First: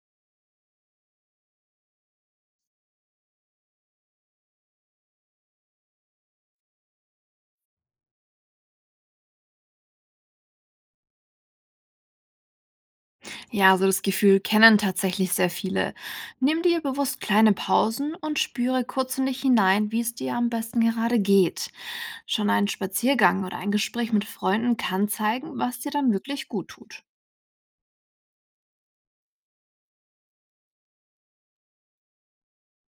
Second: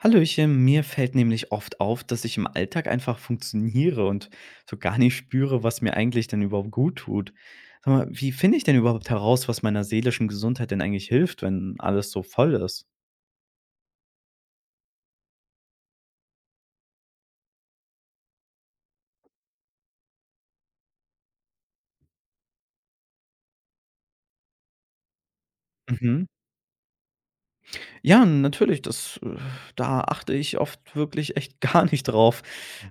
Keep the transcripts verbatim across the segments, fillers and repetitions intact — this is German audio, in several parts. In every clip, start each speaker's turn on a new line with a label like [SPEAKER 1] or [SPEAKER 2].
[SPEAKER 1] Hallöchen, mir fällt nämlich oft auf, dass ich im Alltag einfach funktioniere und so gar nicht spüre, was mir eigentlich denn überhaupt gut tut. Sag mal, wie finde ich denn überhaupt heraus, was meiner seelischen Gesundheit denn eigentlich hilft, wenn alles so voll ist?
[SPEAKER 2] Ja, so das Gefühl kennen tatsächlich sehr viele. Nimm dir bewusst kleine Pausen und spüre kurz in dich hinein, wie es dir am besten gerade geht. Schon ein Spaziergang oder ein Gespräch mit Freunden kann zeigen, was dir dann
[SPEAKER 1] Mhm.
[SPEAKER 2] wirklich gut tut.
[SPEAKER 1] Ja, natürlich, das, äh, da achte ich oft wirklich echt gar nicht drauf.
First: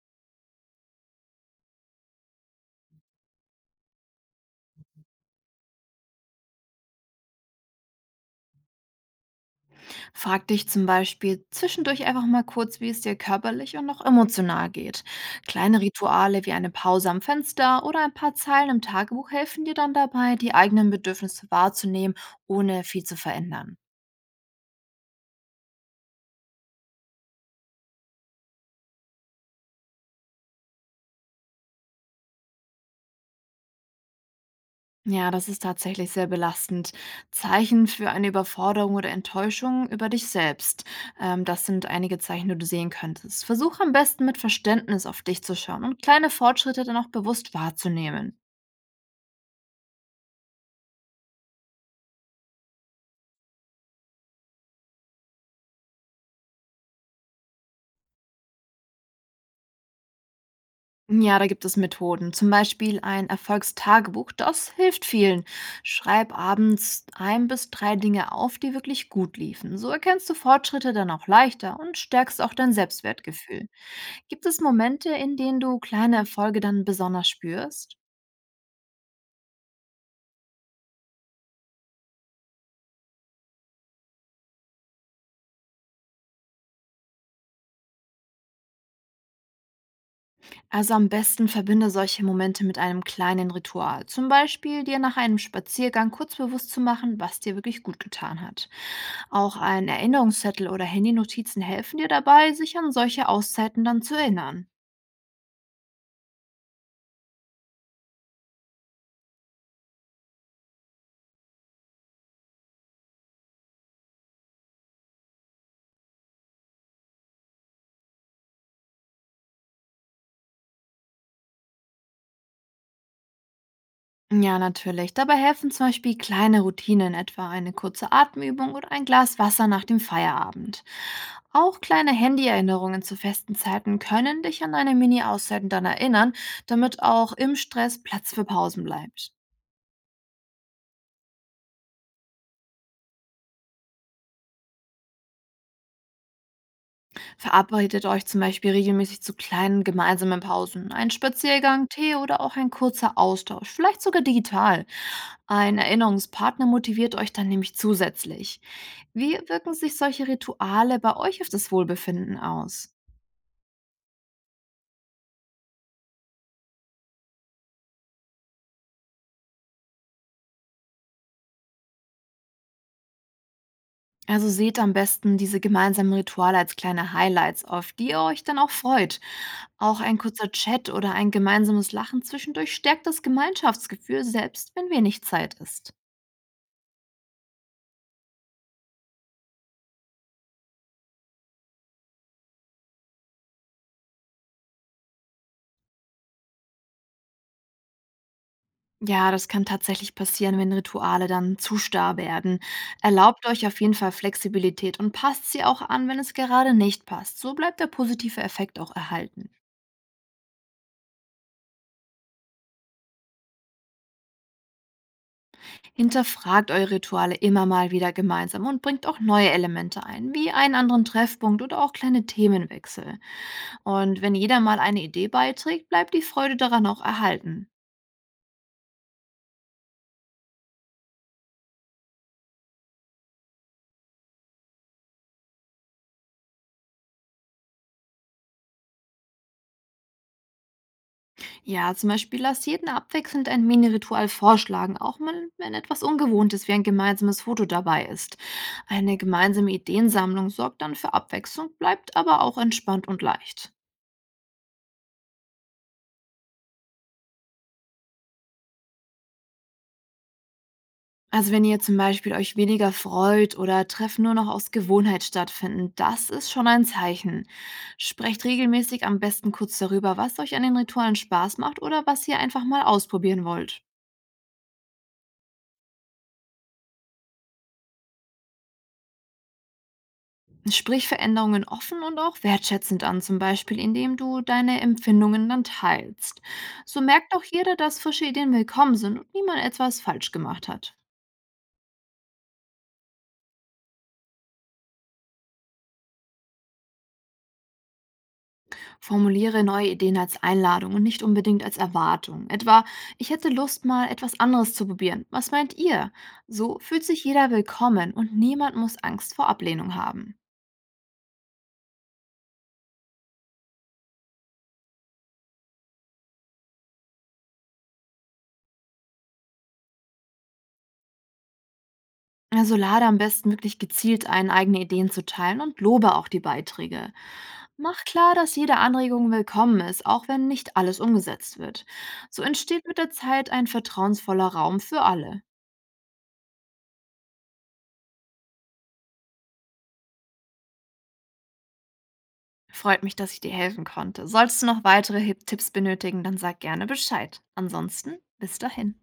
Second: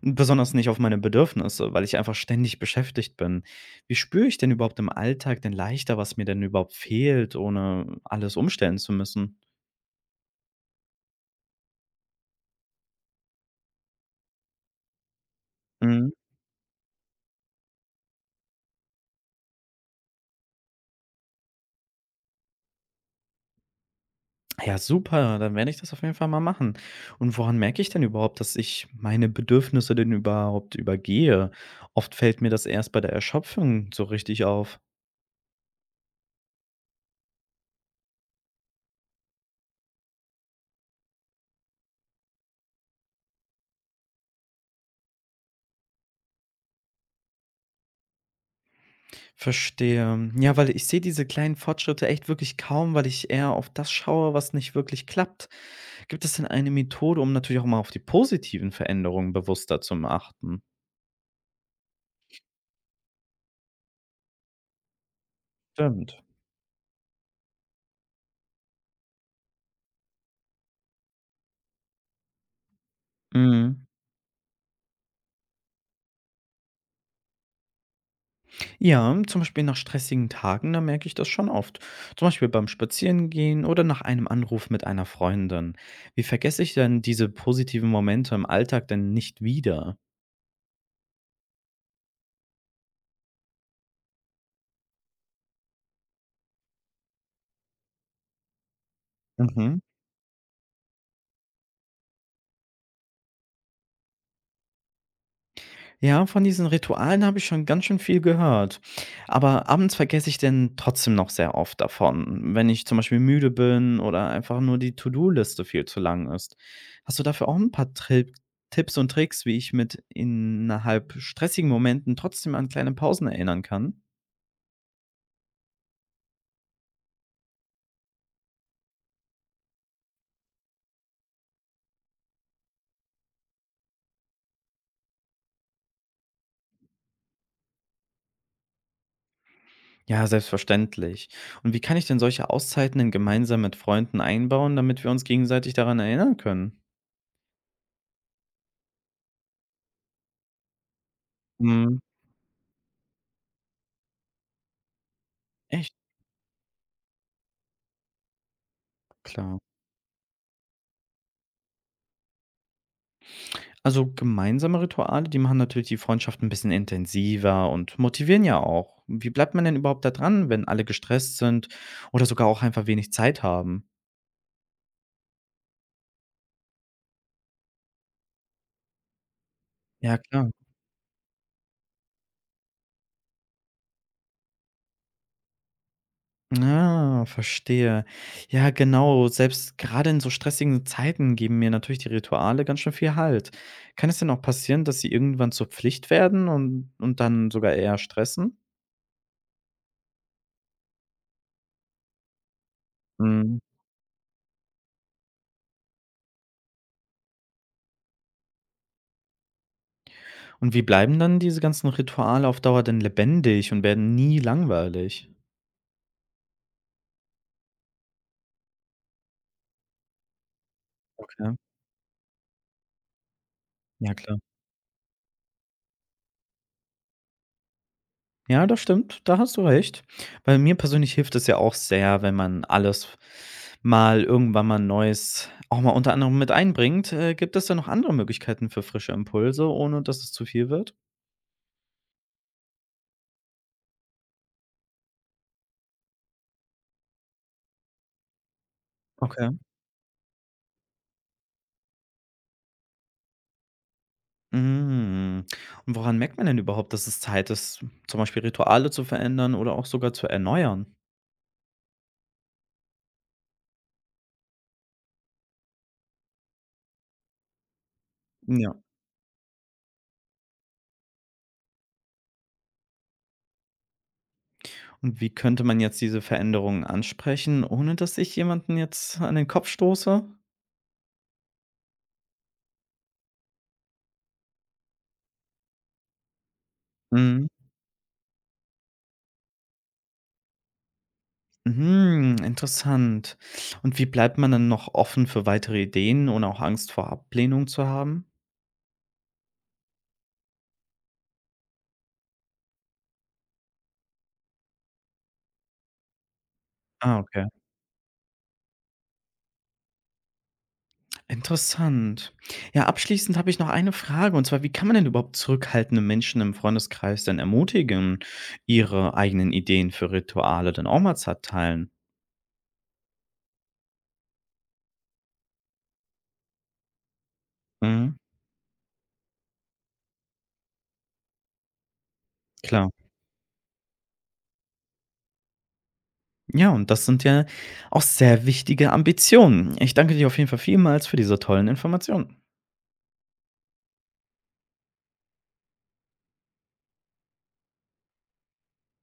[SPEAKER 1] Besonders nicht auf meine Bedürfnisse, weil ich einfach ständig beschäftigt bin. Wie spüre ich denn überhaupt im Alltag denn leichter, was mir denn überhaupt fehlt, ohne alles umstellen zu müssen?
[SPEAKER 2] Frag dich zum Beispiel zwischendurch einfach mal kurz, wie es dir körperlich und auch emotional geht. Kleine Rituale wie eine Pause am Fenster oder ein paar Zeilen im Tagebuch helfen dir dann dabei, die eigenen Bedürfnisse wahrzunehmen, ohne viel zu verändern.
[SPEAKER 1] Ja, super, dann werde ich das auf jeden Fall mal machen. Und woran merke ich denn überhaupt, dass ich meine Bedürfnisse denn überhaupt übergehe? Oft fällt mir das erst bei der Erschöpfung so richtig auf.
[SPEAKER 2] Ja, das ist tatsächlich sehr belastend. Zeichen für eine Überforderung oder Enttäuschung über dich selbst. Ähm, das sind einige Zeichen, die du sehen könntest. Versuch am besten mit Verständnis auf dich zu schauen und kleine Fortschritte dann auch bewusst wahrzunehmen.
[SPEAKER 1] Verstehe. Ja, weil ich sehe diese kleinen Fortschritte echt wirklich kaum, weil ich eher auf das schaue, was nicht wirklich klappt. Gibt es denn eine Methode, um natürlich auch mal auf die positiven Veränderungen bewusster zu achten?
[SPEAKER 2] Ja, da gibt es Methoden. Zum Beispiel ein Erfolgstagebuch. Das hilft vielen.
[SPEAKER 1] Stimmt.
[SPEAKER 2] Schreib abends ein bis drei Dinge auf, die wirklich gut liefen. So erkennst du Fortschritte dann auch leichter und stärkst auch dein Selbstwertgefühl.
[SPEAKER 1] Mhm.
[SPEAKER 2] Gibt es Momente, in denen du kleine Erfolge dann besonders spürst?
[SPEAKER 1] Ja, zum Beispiel nach stressigen Tagen, da merke ich das schon oft. Zum Beispiel beim Spazierengehen oder nach einem Anruf mit einer Freundin. Wie vergesse ich denn diese positiven Momente im Alltag denn nicht wieder?
[SPEAKER 2] Also am besten verbinde solche Momente mit einem kleinen Ritual. Zum Beispiel dir nach einem Spaziergang kurz bewusst zu machen, was dir wirklich gut getan hat. Auch
[SPEAKER 1] Mhm.
[SPEAKER 2] ein Erinnerungszettel oder Handynotizen helfen dir dabei, sich an solche Auszeiten dann zu erinnern.
[SPEAKER 1] Ja, von diesen Ritualen habe ich schon ganz schön viel gehört. Aber abends vergesse ich denn trotzdem noch sehr oft davon, wenn ich zum Beispiel müde bin oder einfach nur die To-Do-Liste viel zu lang ist. Hast du dafür auch ein paar Tri Tipps und Tricks, wie ich mit innerhalb stressigen Momenten trotzdem an kleine Pausen erinnern kann?
[SPEAKER 2] Ja, natürlich. Dabei helfen zum Beispiel kleine Routinen, etwa eine kurze Atemübung oder ein Glas Wasser nach dem Feierabend. Auch kleine Handy-Erinnerungen zu festen Zeiten können dich an deine Mini-Auszeiten dann erinnern, damit auch im Stress Platz für Pausen bleibt.
[SPEAKER 1] Ja, selbstverständlich. Und wie kann ich denn solche Auszeiten denn gemeinsam mit Freunden einbauen, damit wir uns gegenseitig daran erinnern können?
[SPEAKER 2] Verabredet euch zum Beispiel regelmäßig zu kleinen gemeinsamen Pausen. Ein Spaziergang,
[SPEAKER 1] Mhm.
[SPEAKER 2] Tee oder auch ein kurzer Austausch, vielleicht sogar digital. Ein
[SPEAKER 1] Echt
[SPEAKER 2] Erinnerungspartner motiviert euch dann nämlich zusätzlich. Wie
[SPEAKER 1] klar.
[SPEAKER 2] wirken sich solche Rituale bei euch auf das Wohlbefinden aus?
[SPEAKER 1] Also gemeinsame Rituale, die machen natürlich die Freundschaft ein bisschen intensiver und motivieren ja auch. Wie bleibt man denn überhaupt da dran, wenn alle gestresst sind oder sogar auch einfach wenig Zeit haben?
[SPEAKER 2] Also seht am besten diese gemeinsamen Rituale als kleine Highlights, auf die ihr euch dann auch freut. Auch
[SPEAKER 1] Ja,
[SPEAKER 2] ein kurzer
[SPEAKER 1] klar.
[SPEAKER 2] Chat oder ein gemeinsames Lachen zwischendurch stärkt das Gemeinschaftsgefühl, selbst wenn wenig Zeit ist.
[SPEAKER 1] Ah, verstehe. Ja, genau. Selbst gerade in so stressigen Zeiten geben mir natürlich die Rituale ganz schön viel Halt. Kann es denn auch passieren, dass sie irgendwann zur Pflicht werden und und dann sogar eher stressen?
[SPEAKER 2] Ja, das kann tatsächlich passieren, wenn Rituale dann zu starr werden. Erlaubt
[SPEAKER 1] Mhm.
[SPEAKER 2] euch auf jeden Fall Flexibilität und passt sie auch an, wenn es gerade nicht passt. So bleibt der positive Effekt auch erhalten.
[SPEAKER 1] Und wie bleiben dann diese ganzen Rituale auf Dauer denn lebendig und werden nie langweilig?
[SPEAKER 2] Hinterfragt eure Rituale immer mal wieder gemeinsam und bringt auch neue Elemente ein, wie einen anderen
[SPEAKER 1] Okay,
[SPEAKER 2] Treffpunkt oder auch kleine Themenwechsel.
[SPEAKER 1] ja
[SPEAKER 2] Und wenn
[SPEAKER 1] klar.
[SPEAKER 2] jeder mal eine Idee beiträgt, bleibt die Freude daran auch erhalten.
[SPEAKER 1] Ja, das stimmt, da hast du recht. Bei mir persönlich hilft es ja auch sehr, wenn man alles mal irgendwann mal Neues auch mal unter anderem mit einbringt. Äh, gibt es da noch andere Möglichkeiten für frische Impulse, ohne dass es zu viel wird?
[SPEAKER 2] Ja, zum Beispiel lass jeden abwechselnd ein Mini-Ritual vorschlagen, auch mal wenn etwas Ungewohntes wie ein gemeinsames Foto dabei ist. Eine
[SPEAKER 1] Okay.
[SPEAKER 2] gemeinsame Ideensammlung sorgt dann für Abwechslung, bleibt aber auch entspannt und leicht.
[SPEAKER 1] Mhm. Und woran merkt man denn überhaupt, dass es Zeit ist, zum Beispiel Rituale zu verändern oder auch sogar zu erneuern?
[SPEAKER 2] Also wenn ihr zum Beispiel euch weniger freut oder Treffen nur noch aus Gewohnheit stattfinden, das ist schon ein Zeichen. Sprecht
[SPEAKER 1] Ja.
[SPEAKER 2] regelmäßig am besten kurz darüber, was euch an den Ritualen Spaß macht oder was ihr einfach mal ausprobieren wollt.
[SPEAKER 1] Und wie könnte man jetzt diese Veränderungen ansprechen, ohne dass ich jemanden jetzt an den Kopf stoße?
[SPEAKER 2] Sprich Veränderungen offen und auch wertschätzend an, zum Beispiel indem du deine Empfindungen dann teilst. So merkt auch jeder, dass frische Ideen willkommen sind und niemand etwas falsch gemacht hat.
[SPEAKER 1] Mhm, interessant. Und wie bleibt man dann noch offen für weitere Ideen, ohne auch Angst vor Ablehnung zu haben?
[SPEAKER 2] Formuliere neue Ideen als Einladung und nicht unbedingt als Erwartung. Etwa, ich hätte Lust, mal etwas anderes zu probieren. Was meint ihr? So fühlt
[SPEAKER 1] Ah,
[SPEAKER 2] sich
[SPEAKER 1] okay.
[SPEAKER 2] jeder willkommen und niemand muss Angst vor Ablehnung haben.
[SPEAKER 1] Interessant. Ja, abschließend habe ich noch eine Frage, und zwar, wie kann man denn überhaupt zurückhaltende Menschen im Freundeskreis denn ermutigen, ihre eigenen Ideen für Rituale dann auch mal zu teilen?
[SPEAKER 2] Also lade am besten wirklich gezielt ein, eigene Ideen zu teilen und lobe auch die Beiträge. Mach
[SPEAKER 1] Mhm,
[SPEAKER 2] klar, dass jede Anregung willkommen ist, auch wenn nicht alles umgesetzt wird. So entsteht
[SPEAKER 1] klar.
[SPEAKER 2] mit der Zeit ein vertrauensvoller Raum für alle.
[SPEAKER 1] Ja, und das sind ja auch sehr wichtige Ambitionen. Ich danke dir auf jeden Fall vielmals für diese tollen Informationen.
[SPEAKER 2] Freut mich, dass ich dir helfen konnte. Sollst du noch weitere Hip- Tipps benötigen, dann sag gerne Bescheid. Ansonsten, bis dahin.